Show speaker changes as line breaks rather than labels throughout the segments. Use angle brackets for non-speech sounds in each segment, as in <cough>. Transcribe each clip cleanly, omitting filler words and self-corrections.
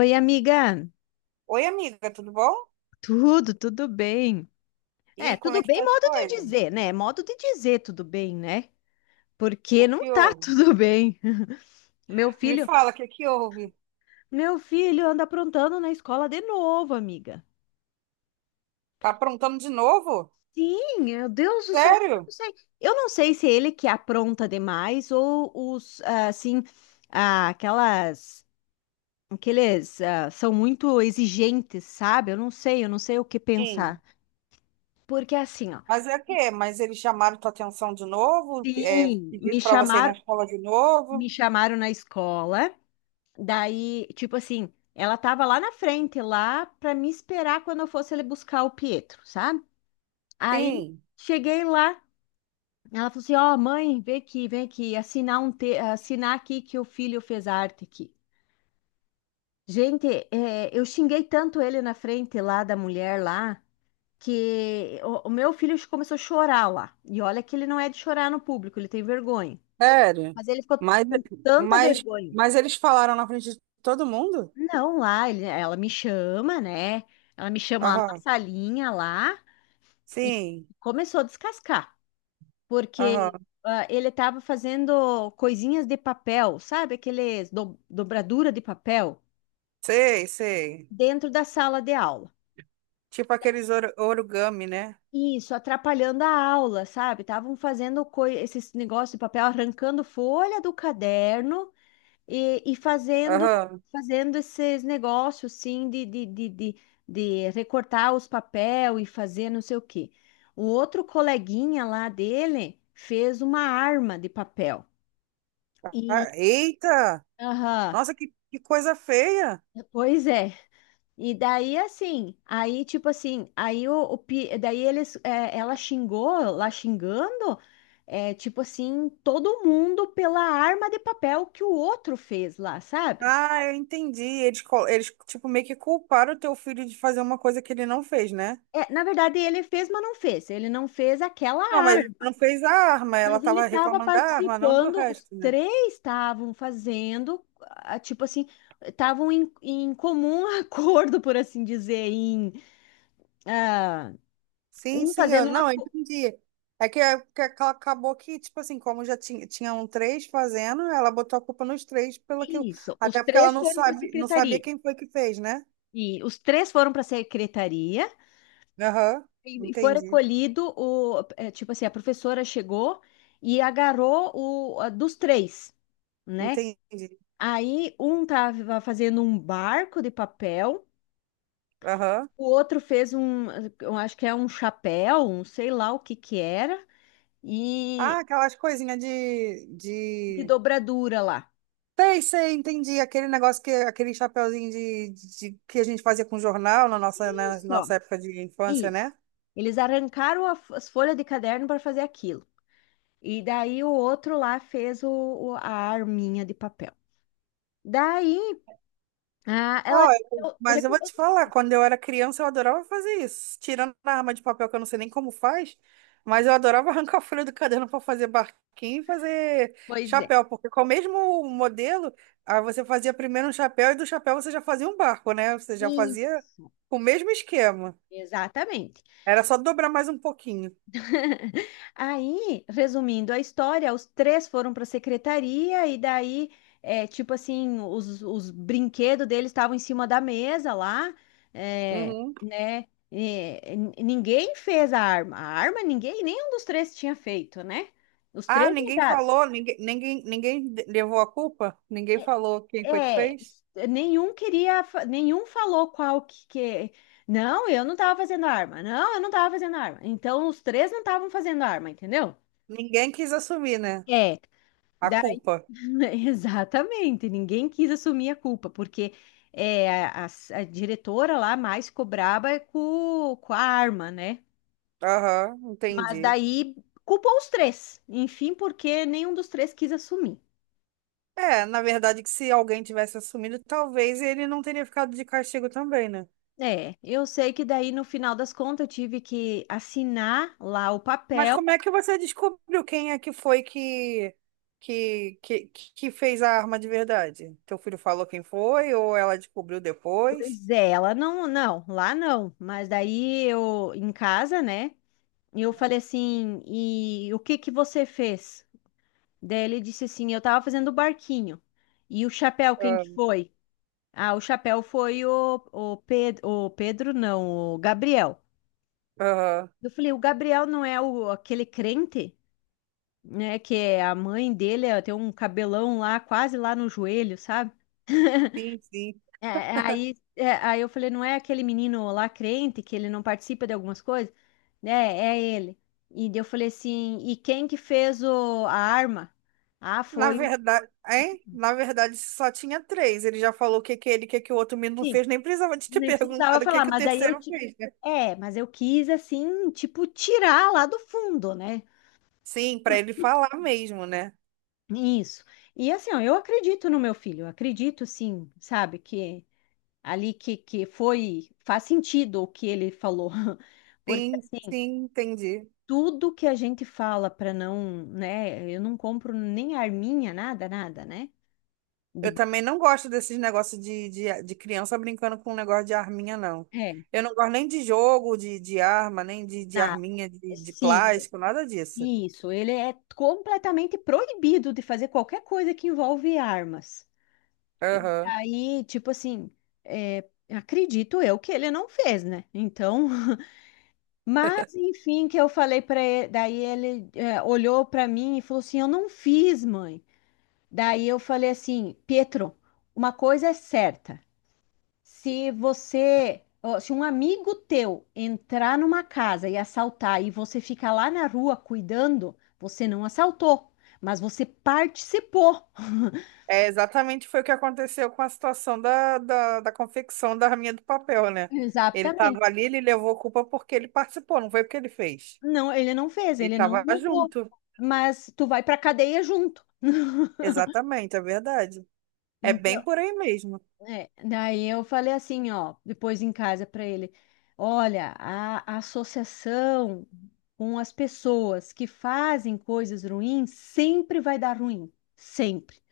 Oi, amiga.
Oi, amiga, tudo bom?
Tudo, bem?
E aí, como é
Tudo
que
bem,
tá as
modo de
coisas?
dizer, né? Modo de dizer tudo bem, né?
O
Porque não
que
tá
houve?
tudo bem. <laughs> Meu
Me
filho,
fala, o que que houve?
meu filho anda aprontando na escola de novo, amiga.
Tá aprontando de novo?
Sim, meu Deus do céu, eu não
Sério?
sei. Eu não sei se é ele que apronta demais ou os, assim, aquelas, aqueles, são muito exigentes, sabe? Eu não sei, o que
Sim.
pensar. Porque assim, ó,
Mas é o quê? Mas eles chamaram tua atenção de novo? É,
sim, me
pediram pra você ir na
chamaram
escola de
me
novo?
chamaram na escola. Daí, tipo assim, ela tava lá na frente, lá pra me esperar quando eu fosse ali buscar o Pietro, sabe? Aí
Sim.
cheguei lá, ela falou assim: "Ó, mãe, vem aqui, assinar um te assinar aqui que o filho fez arte aqui". Gente, eu xinguei tanto ele na frente lá da mulher lá que o meu filho começou a chorar lá. E olha que ele não é de chorar no público, ele tem vergonha.
Sério?
Mas ele ficou
Mas,
com tanta
mas,
vergonha.
mas eles falaram na frente de todo mundo?
Não, lá ela me chama, né? Ela me chama lá na
Aham.
salinha lá e
Sim.
começou a descascar, porque
Aham.
ele estava fazendo coisinhas de papel, sabe? Aqueles dobradura de papel
Sei, sei.
dentro da sala de aula.
Tipo aqueles origami, né?
Isso, atrapalhando a aula, sabe? Estavam fazendo esses negócios de papel, arrancando folha do caderno. E fazendo,
Aham.
fazendo esses negócios, sim, de recortar os papel e fazer não sei o quê. O outro coleguinha lá dele fez uma arma de papel. E,
Ah, eita!
aham,
Nossa, que coisa feia!
pois é. E daí, assim, aí, tipo assim, aí daí eles, ela xingou, lá xingando, é, tipo assim, todo mundo pela arma de papel que o outro fez lá, sabe?
Ah, eu entendi. Eles, tipo, meio que culparam o teu filho de fazer uma coisa que ele não fez, né?
É, na verdade, ele fez, mas não fez. Ele não fez aquela
Não, mas ele
arte,
não fez a arma. Ela
mas ele
tava
estava
reclamando da arma, não do
participando, os
resto, né?
três estavam fazendo, tipo assim, estavam em, em comum <laughs> acordo, por assim dizer, em ah,
Sim,
um
sim, eu
fazendo uma.
não, eu entendi. Acabou que, tipo assim, tinham três fazendo, ela botou a culpa nos três pelo aquilo.
Isso, os
Até porque ela
três foram para a
não sabia
secretaria.
quem foi que fez, né?
E os três foram para a secretaria
Aham,
e foi
entendi.
recolhido o, é, tipo assim, a professora chegou e agarrou o a dos três. Né?
Entendi.
Aí um tava fazendo um barco de papel,
Aham.
o outro fez um, eu acho que é um chapéu, um sei lá o que que era, e
Ah, aquelas coisinhas
de
de...
dobradura lá.
Sei, sei, entendi. Aquele chapeuzinho que a gente fazia com jornal na
Isso, ó,
nossa época de infância, né?
isso. Eles arrancaram as folhas de caderno para fazer aquilo. E daí o outro lá fez o, a arminha de papel. Daí, ela
Olha, mas eu vou
recomendou.
te falar, quando eu era criança eu adorava fazer isso. Tirando a arma de papel que eu não sei nem como faz, mas eu adorava <laughs> arrancar a folha do caderno para fazer barquinho e fazer
Pois é.
chapéu, porque com o mesmo modelo, aí você fazia primeiro um chapéu e do chapéu você já fazia um barco, né? Você já fazia
Isso,
com o mesmo esquema.
exatamente.
Era só dobrar mais um pouquinho.
<laughs> Aí, resumindo a história, os três foram para a secretaria e daí, é, tipo assim, os brinquedos deles estavam em cima da mesa lá, é,
Uhum.
né? E ninguém fez a arma. A arma ninguém, nenhum dos três tinha feito, né? Os
Ah,
três
ninguém
negaram.
falou, levou a culpa? Ninguém falou quem foi que
É,
fez?
nenhum queria, nenhum falou qual que... Não, eu não estava fazendo arma. Não, eu não estava fazendo arma. Então, os três não estavam fazendo arma, entendeu?
Ninguém quis assumir, né?
É.
A culpa.
<laughs> Exatamente, ninguém quis assumir a culpa, porque é, a, a diretora lá mais ficou braba com a arma, né?
Aham,
Mas
entendi.
daí culpou os três, enfim, porque nenhum dos três quis assumir.
É, na verdade, que se alguém tivesse assumido, talvez ele não teria ficado de castigo também, né?
É, eu sei que daí no final das contas eu tive que assinar lá o
Mas
papel,
como é que você descobriu quem é que foi que fez a arma de verdade? Teu filho falou quem foi ou ela descobriu depois?
pois é, ela não, não, lá não, mas daí eu em casa, né? Eu falei assim, e o que que você fez? Daí ele disse assim: Eu tava fazendo o barquinho. E o chapéu, quem
Ah,
que foi? Ah, o chapéu foi o Pedro, não, o Gabriel.
aham,
Eu falei: O Gabriel não é o, aquele crente, né? Que é a mãe dele é, tem um cabelão lá, quase lá no joelho, sabe?
sim, sim.
<laughs> É, aí eu falei: Não é aquele menino lá crente que ele não participa de algumas coisas? Né? É ele. E daí eu falei assim: E quem que fez o, a arma? Ah,
Na
foi o.
verdade, hein? Na verdade, só tinha três. Ele já falou o que que é ele, o que que o outro menino fez, nem precisava de ter <laughs>
Nem precisava
perguntado o que
falar,
que o
mas aí
terceiro fez, né?
é, mas eu quis, assim, tipo, tirar lá do fundo, né?
Sim, para ele falar mesmo, né?
Isso. E assim, ó, eu acredito no meu filho, eu acredito, sim, sabe, que ali que foi. Faz sentido o que ele falou. <laughs> Porque,
Sim,
assim,
sim, entendi.
tudo que a gente fala para não, né? Eu não compro nem arminha, nada, nada, né? De,
Eu também não gosto desses de criança brincando com um negócio de arminha, não.
é,
Eu não gosto nem de de arma, nem de, de
nada.
arminha, de
Sim,
plástico, nada disso.
isso. Ele é completamente proibido de fazer qualquer coisa que envolve armas.
Aham.
Aí, tipo assim, é, acredito eu que ele não fez, né? Então, <laughs> mas enfim, que eu falei para ele, daí ele olhou para mim e falou assim: "Eu não fiz, mãe". Daí eu falei assim: "Pietro, uma coisa é certa. Se você, ó, se um amigo teu entrar numa casa e assaltar e você ficar lá na rua cuidando, você não assaltou, mas você participou". <laughs>
É, exatamente foi o que aconteceu com a situação da confecção da Rainha do Papel, né? Ele estava
Exatamente.
ali, ele levou culpa porque ele participou, não foi porque ele fez.
Não, ele não fez,
Ele
ele não
estava
mudou.
junto.
Mas tu vai pra cadeia junto. <laughs>
Exatamente, é verdade. É bem
Então,
por aí mesmo.
é, daí eu falei assim, ó, depois em casa para ele, olha, a associação com as pessoas que fazem coisas ruins sempre vai dar ruim, sempre.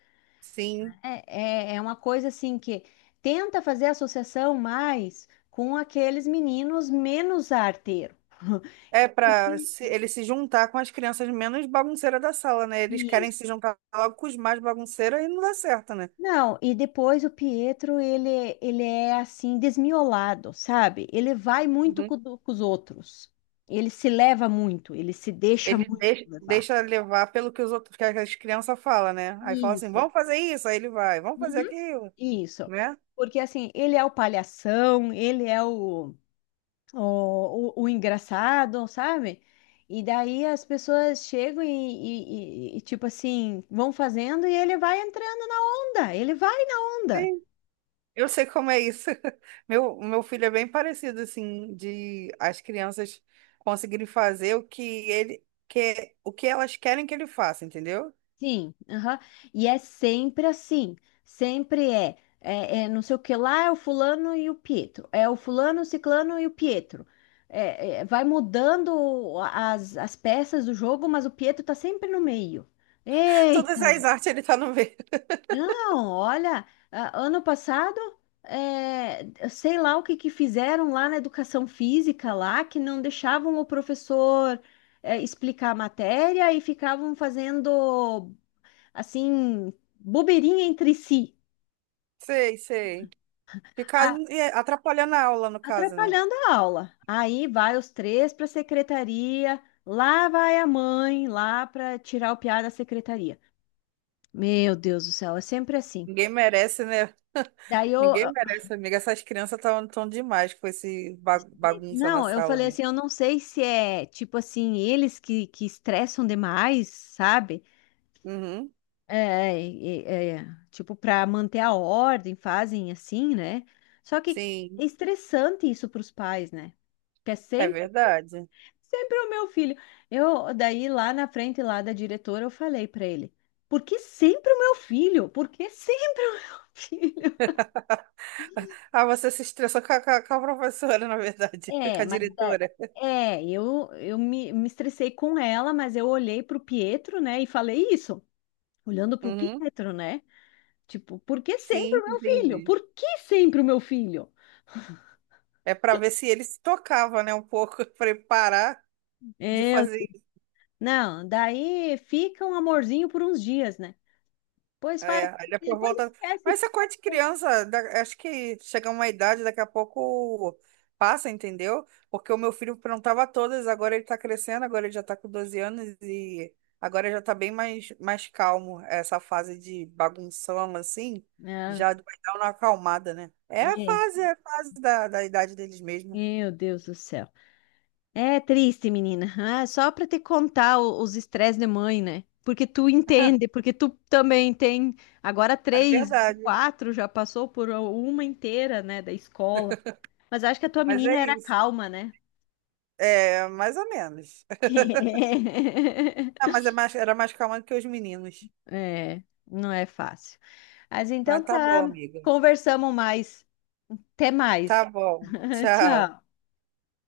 Sim.
É uma coisa assim que tenta fazer associação mais com aqueles meninos menos arteiro, <laughs>
É para
porque
ele se juntar com as crianças menos bagunceiras da sala, né? Eles querem se juntar logo com os mais bagunceiros e não dá certo, né?
não, e depois o Pietro, ele é assim, desmiolado, sabe? Ele vai muito
Uhum.
com, com os outros. Ele se leva muito, ele se deixa
Ele
muito levar.
deixa, levar pelo que os outros, que as crianças falam, né? Aí fala assim,
Isso.
vamos fazer isso, aí ele vai, vamos fazer
Uhum.
aquilo,
Isso.
né?
Porque assim, ele é o palhação, ele é o, o engraçado, sabe? E daí as pessoas chegam e, tipo assim, vão fazendo e ele vai entrando na onda, ele vai na onda.
Eu sei como é isso. <laughs> Meu filho é bem parecido, assim, de as crianças conseguirem fazer o que ele quer, o que elas querem que ele faça, entendeu?
Sim, aham. E é sempre assim, sempre é não sei o que lá, é o fulano e o Pietro, é o fulano, o ciclano e o Pietro. Vai mudando as, as peças do jogo, mas o Pietro tá sempre no meio.
Todas
Eita,
as
gente.
artes ele tá no meio. <laughs>
Não, olha, ano passado, eu sei lá o que que fizeram lá na educação física lá, que não deixavam o professor, explicar a matéria e ficavam fazendo assim, bobeirinha entre si,
Sei, sei.
a-
Atrapalhando a aula, no caso, né?
atrapalhando a aula. Aí vai os três para a secretaria, lá vai a mãe, lá para tirar o piá da secretaria. Meu Deus do céu, é sempre assim.
Ninguém merece, né?
Daí eu.
Ninguém merece, amiga. Essas crianças estão demais com esse bagunça na
Não, eu
sala,
falei
né?
assim, eu não sei se é tipo assim, eles que estressam demais, sabe?
Uhum,
Tipo, para manter a ordem, fazem assim, né? Só que é
sim,
estressante isso para os pais, né? Porque é
é
sempre
verdade.
sempre é o meu filho. Eu, daí lá na frente lá da diretora, eu falei para ele: "Por que sempre o meu filho? Por que sempre o meu <laughs> filho?"
<laughs> Ah, você se estressou com com a professora, na verdade, <laughs> com
É,
a
mas
diretora.
é, eu me estressei com ela, mas eu olhei pro Pietro, né, e falei isso, olhando pro
Uhum,
Pietro, né? Tipo, por que sempre
sim,
o meu filho?
entendi.
Por que sempre o meu filho?
É para ver se ele se tocava, né, um pouco, <laughs> preparar de
Eu,
fazer.
não, daí fica um amorzinho por uns dias, né? Depois faz,
É, aí depois
depois
volta.
esquece.
Mas essa coisa de criança, acho que chega uma idade, daqui a pouco passa, entendeu? Porque o meu filho perguntava todas, agora ele tá crescendo, agora ele já tá com 12 anos e agora já tá bem mais, mais calmo. Essa fase de bagunção, assim,
Ah,
já vai dar uma acalmada, né?
é,
É a fase da idade deles mesmo.
meu Deus do céu. É triste, menina. Ah, só para te contar os estresses de mãe, né? Porque tu entende, porque tu também tem agora
É
três,
verdade.
quatro, já passou por uma inteira, né, da escola. Mas acho que a tua
Mas
menina
é
era
isso.
calma, né?
É, mais ou menos. <laughs> Ah,
<laughs>
mas é mais, era mais calma do que os meninos.
É, não é fácil. Mas
Mas
então
tá bom,
tá,
amiga.
conversamos mais. Até
Tá
mais.
bom.
<laughs>
Tchau.
Tchau.